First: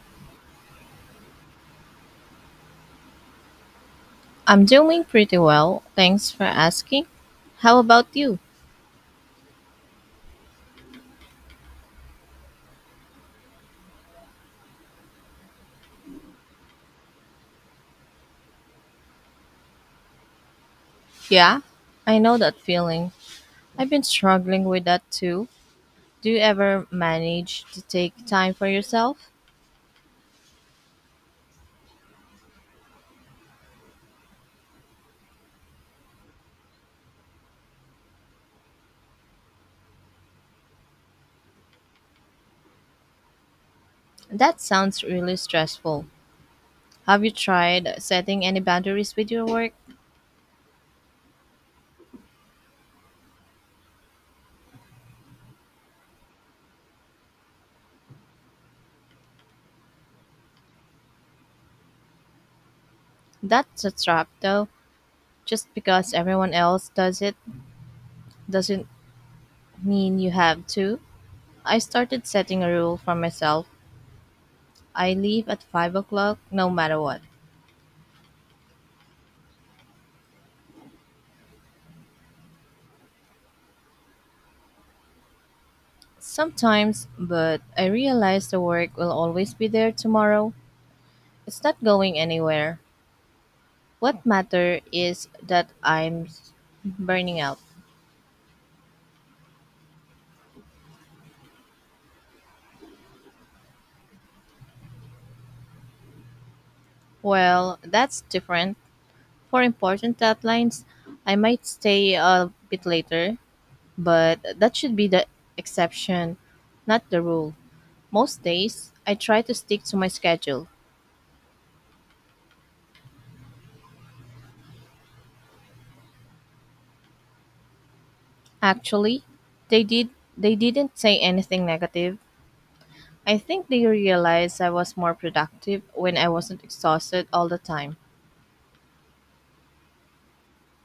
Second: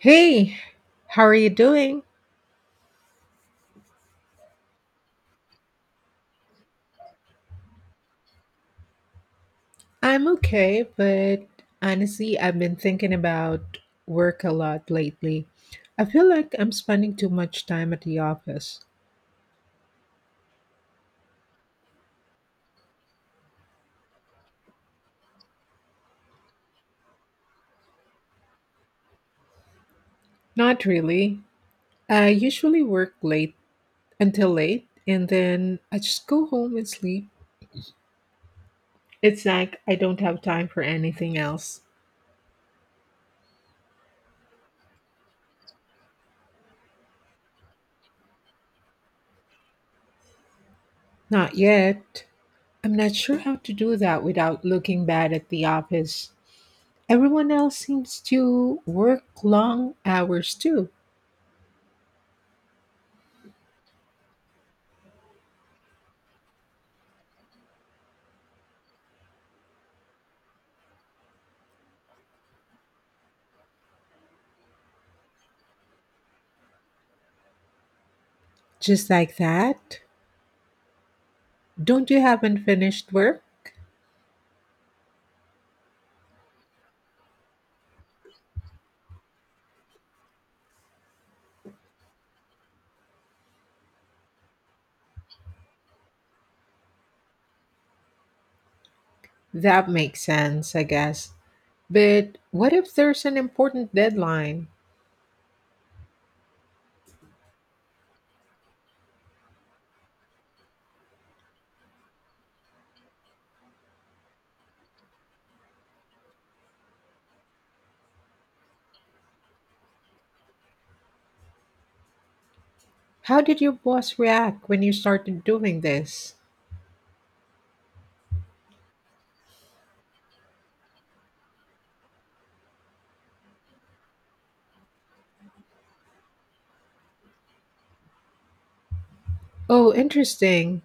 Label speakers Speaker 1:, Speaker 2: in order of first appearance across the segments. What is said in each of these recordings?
Speaker 1: Hey, how are you doing?
Speaker 2: I'm doing pretty well, thanks for asking. How about you?
Speaker 1: I'm okay, but honestly, I've been thinking about work a lot lately. I feel like I'm spending too much time at the office.
Speaker 2: Yeah, I know that feeling. I've been struggling with that too. Do you ever manage to take time for yourself?
Speaker 1: Not really. I usually work late until late, and then I just go home and sleep. It's like I don't have time for anything else.
Speaker 2: That sounds really stressful. Have you tried setting any boundaries with your work?
Speaker 1: Not yet. I'm not sure how to do that without looking bad at the office. Everyone else seems to work long hours too.
Speaker 2: That's a trap though. Just because everyone else does it doesn't mean you have to. I started setting a rule for myself. I leave at 5 o'clock no matter what.
Speaker 1: Just like that? Don't you have unfinished work?
Speaker 2: Sometimes, but I realize the work will always be there tomorrow. It's not going anywhere. What matter is that I'm burning out.
Speaker 1: That makes sense, I guess. But what if there's an important deadline?
Speaker 2: Well, that's different. For important deadlines, I might stay a bit later, but that should be the exception, not the rule. Most days, I try to stick to my schedule.
Speaker 1: How did your boss react when you started doing this?
Speaker 2: Actually, they did they didn't say anything negative. I think they realized I was more productive when I wasn't exhausted all the time.
Speaker 1: Oh, interesting.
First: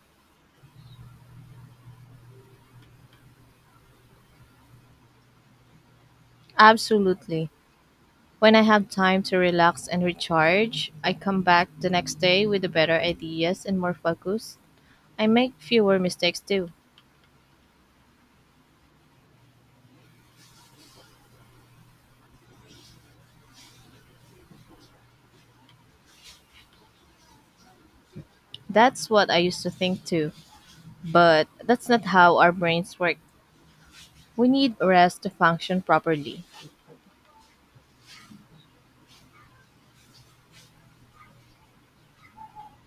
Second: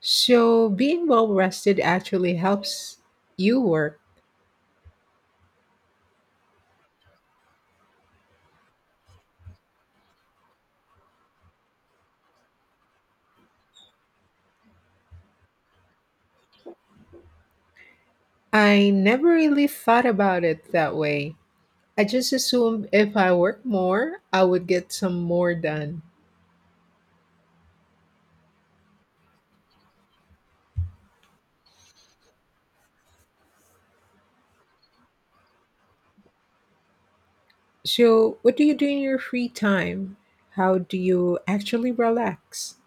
Speaker 1: So, being well rested actually helps you work.
Speaker 2: Absolutely. When I have time to relax and recharge, I come back the next day with the better ideas and more focus. I make fewer mistakes too.
Speaker 1: I never really thought about it that way. I just assumed if I worked more, I would get some more done.
Speaker 2: That's what I used to think too. But that's not how our brains work. We need rest to function properly.
Speaker 1: So, what do you do in your free time? How do you actually relax?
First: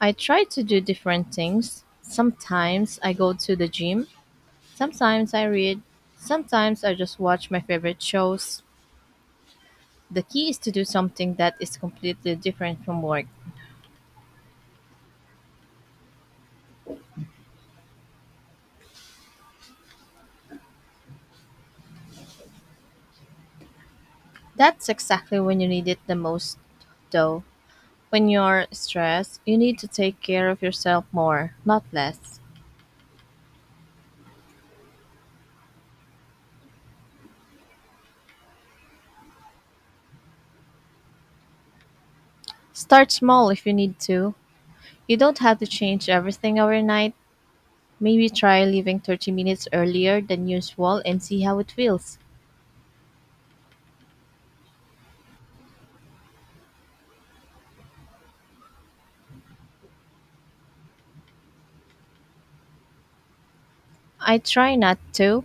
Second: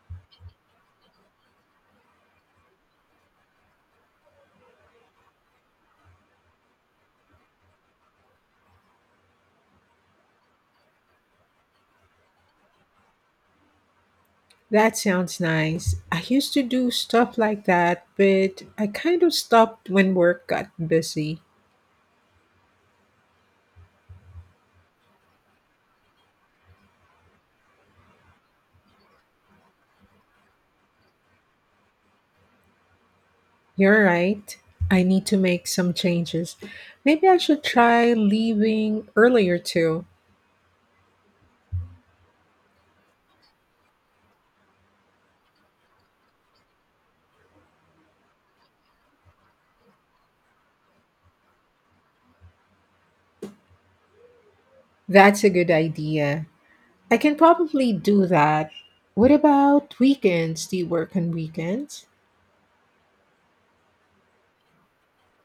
Speaker 2: I try to do different things. Sometimes I go to the gym, sometimes I read, sometimes I just watch my favorite shows. The key is to do something that is completely different from work.
Speaker 1: That sounds nice. I used to do stuff like that, but I kind of stopped when work got busy.
Speaker 2: That's exactly when you need it the most, though. When you're stressed, you need to take care of yourself more, not less.
Speaker 1: You're right. I need to make some changes. Maybe I should try leaving earlier too.
Speaker 2: Start small if you need to. You don't have to change everything overnight. Maybe try leaving 30 minutes earlier than usual and see how it feels.
Speaker 1: That's a good idea. I can probably do that. What about weekends? Do you work on weekends?
Speaker 2: I try not to.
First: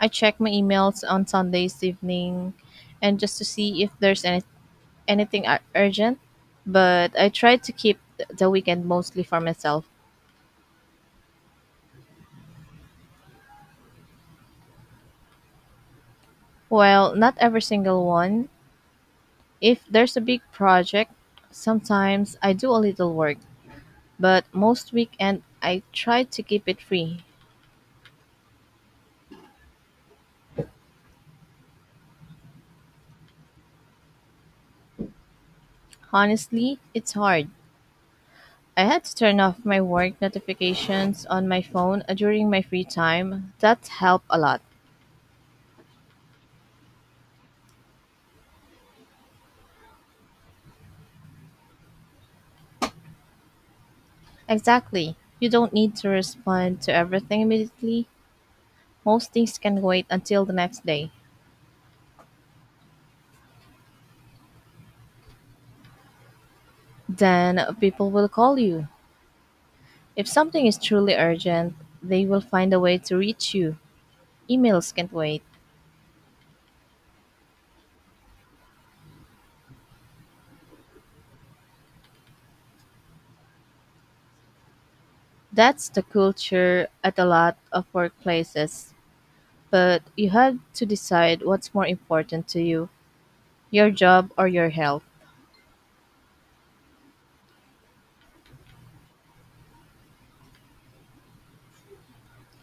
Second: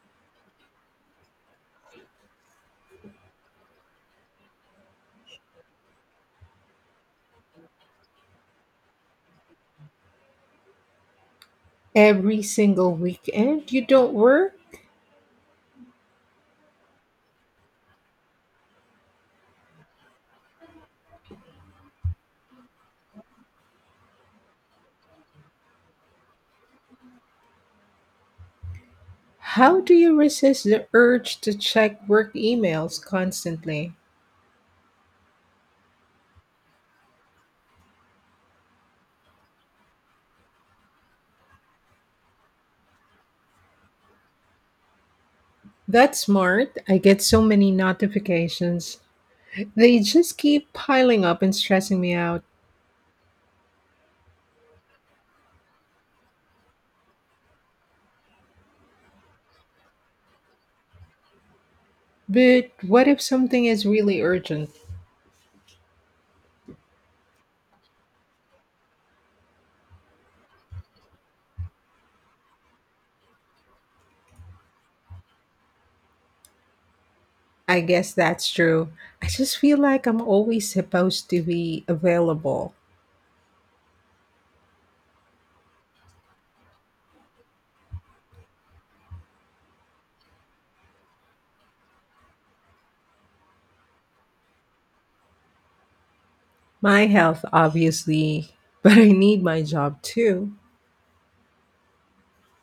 Speaker 2: I check my emails on Sundays evening and just to see if there's anything urgent, but I try to keep the weekend mostly for myself.
Speaker 1: Every single weekend you don't work?
Speaker 2: Well, not every single one. If there's a big project, sometimes I do a little work, but most weekend I try to keep it free.
Speaker 1: How do you resist the urge to check work emails constantly?
Speaker 2: Honestly, it's hard. I had to turn off my work notifications on my phone during my free time. That helped a lot.
Speaker 1: That's smart. I get so many notifications. They just keep piling up and stressing me out.
Speaker 2: Exactly. You don't need to respond to everything immediately. Most things can wait until the next day.
Speaker 1: But what if something is really urgent?
Speaker 2: Then people will call you. If something is truly urgent, they will find a way to reach you. Emails can't wait.
Speaker 1: I guess that's true. I just feel like I'm always supposed to be available.
Speaker 2: That's the culture at a lot of workplaces. But you had to decide what's more important to you, your job or your health.
Speaker 1: My health, obviously, but I need my job too.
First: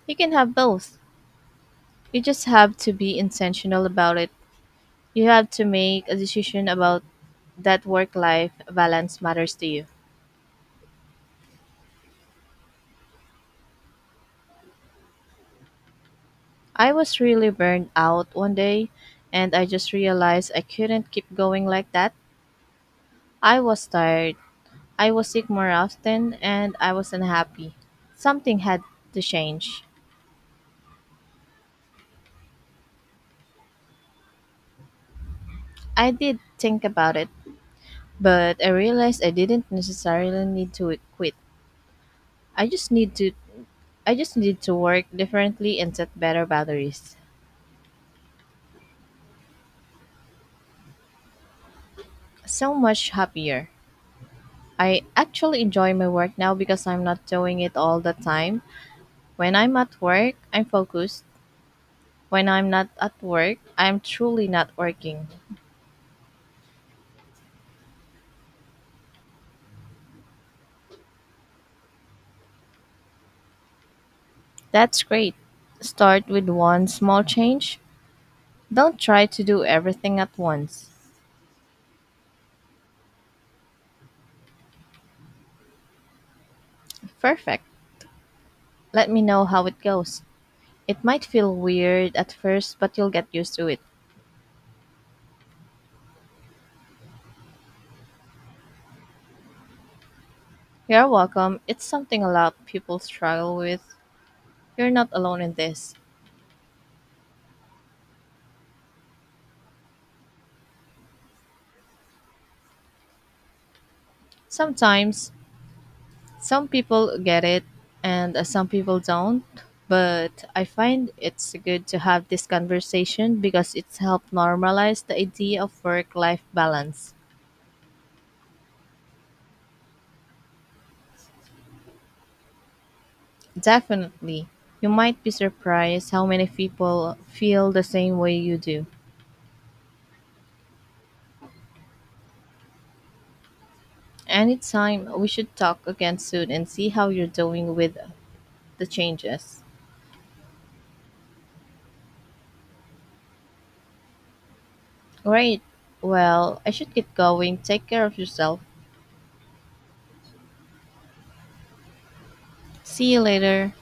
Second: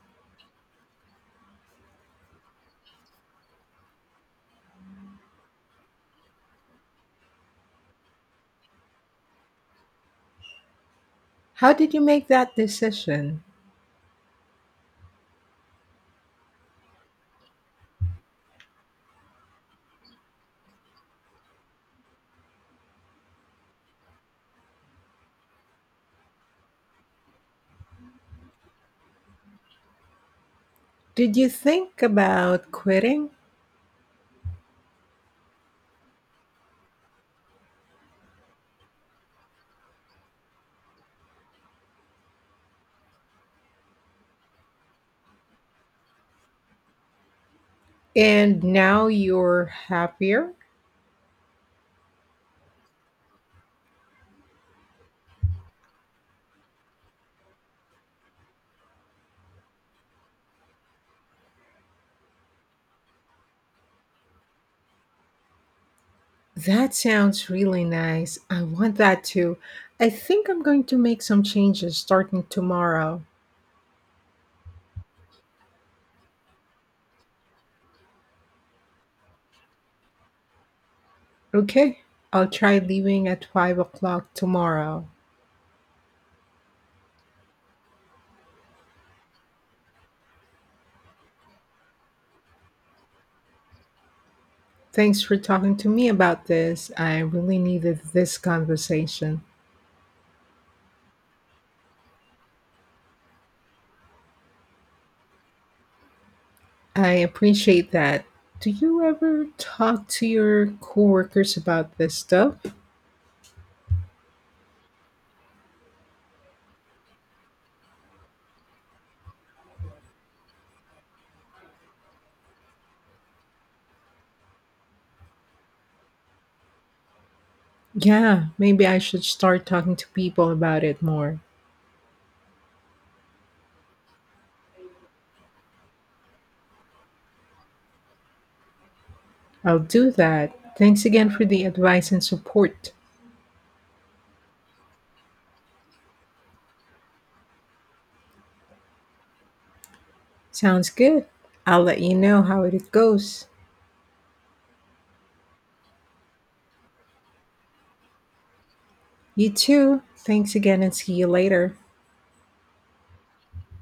Speaker 2: You can have both. You just have to be intentional about it. You have to make a decision about that work life balance matters to you.
Speaker 1: How did you make that decision?
Speaker 2: I was really burned out one day, and I just realized I couldn't keep going like that. I was tired. I was sick more often and I was unhappy. Something had to change.
Speaker 1: Did you think about quitting
Speaker 2: I did think about it, but I realized I didn't necessarily need to quit. I just need to I just need to work differently and set better boundaries.
Speaker 1: and now you're happier?
Speaker 2: So much happier. I actually enjoy my work now because I'm not doing it all the time. When I'm at work, I'm focused. When I'm not at work, I'm truly not working.
Speaker 1: That sounds really nice. I want that too. I think I'm going to make some changes starting tomorrow.
Speaker 2: That's great. Start with one small change. Don't try to do everything at once.
Speaker 1: Okay, I'll try leaving at 5 o'clock tomorrow.
Speaker 2: Perfect. Let me know how it goes. It might feel weird at first, but you'll get used to it.
Speaker 1: Thanks for talking to me about this. I really needed this conversation.
Speaker 2: You're welcome. It's something a lot of people struggle with. You're not alone in this.
Speaker 1: I appreciate that. Do you ever talk to your coworkers about this stuff?
Speaker 2: Sometimes some people get it and some people don't, but I find it's good to have this conversation because it's helped normalize the idea of work life balance.
Speaker 1: Yeah, maybe I should start talking to people about it more.
Speaker 2: Definitely. You might be surprised how many people feel the same way you do.
Speaker 1: I'll do that. Thanks again for the advice and support.
Speaker 2: Anytime, we should talk again soon and see how you're doing with the changes.
Speaker 1: Sounds good. I'll let you know how it goes.
Speaker 2: Great. Well, I should get going. Take care of yourself.
Speaker 1: You too. Thanks again and see you later.
Speaker 2: See you later.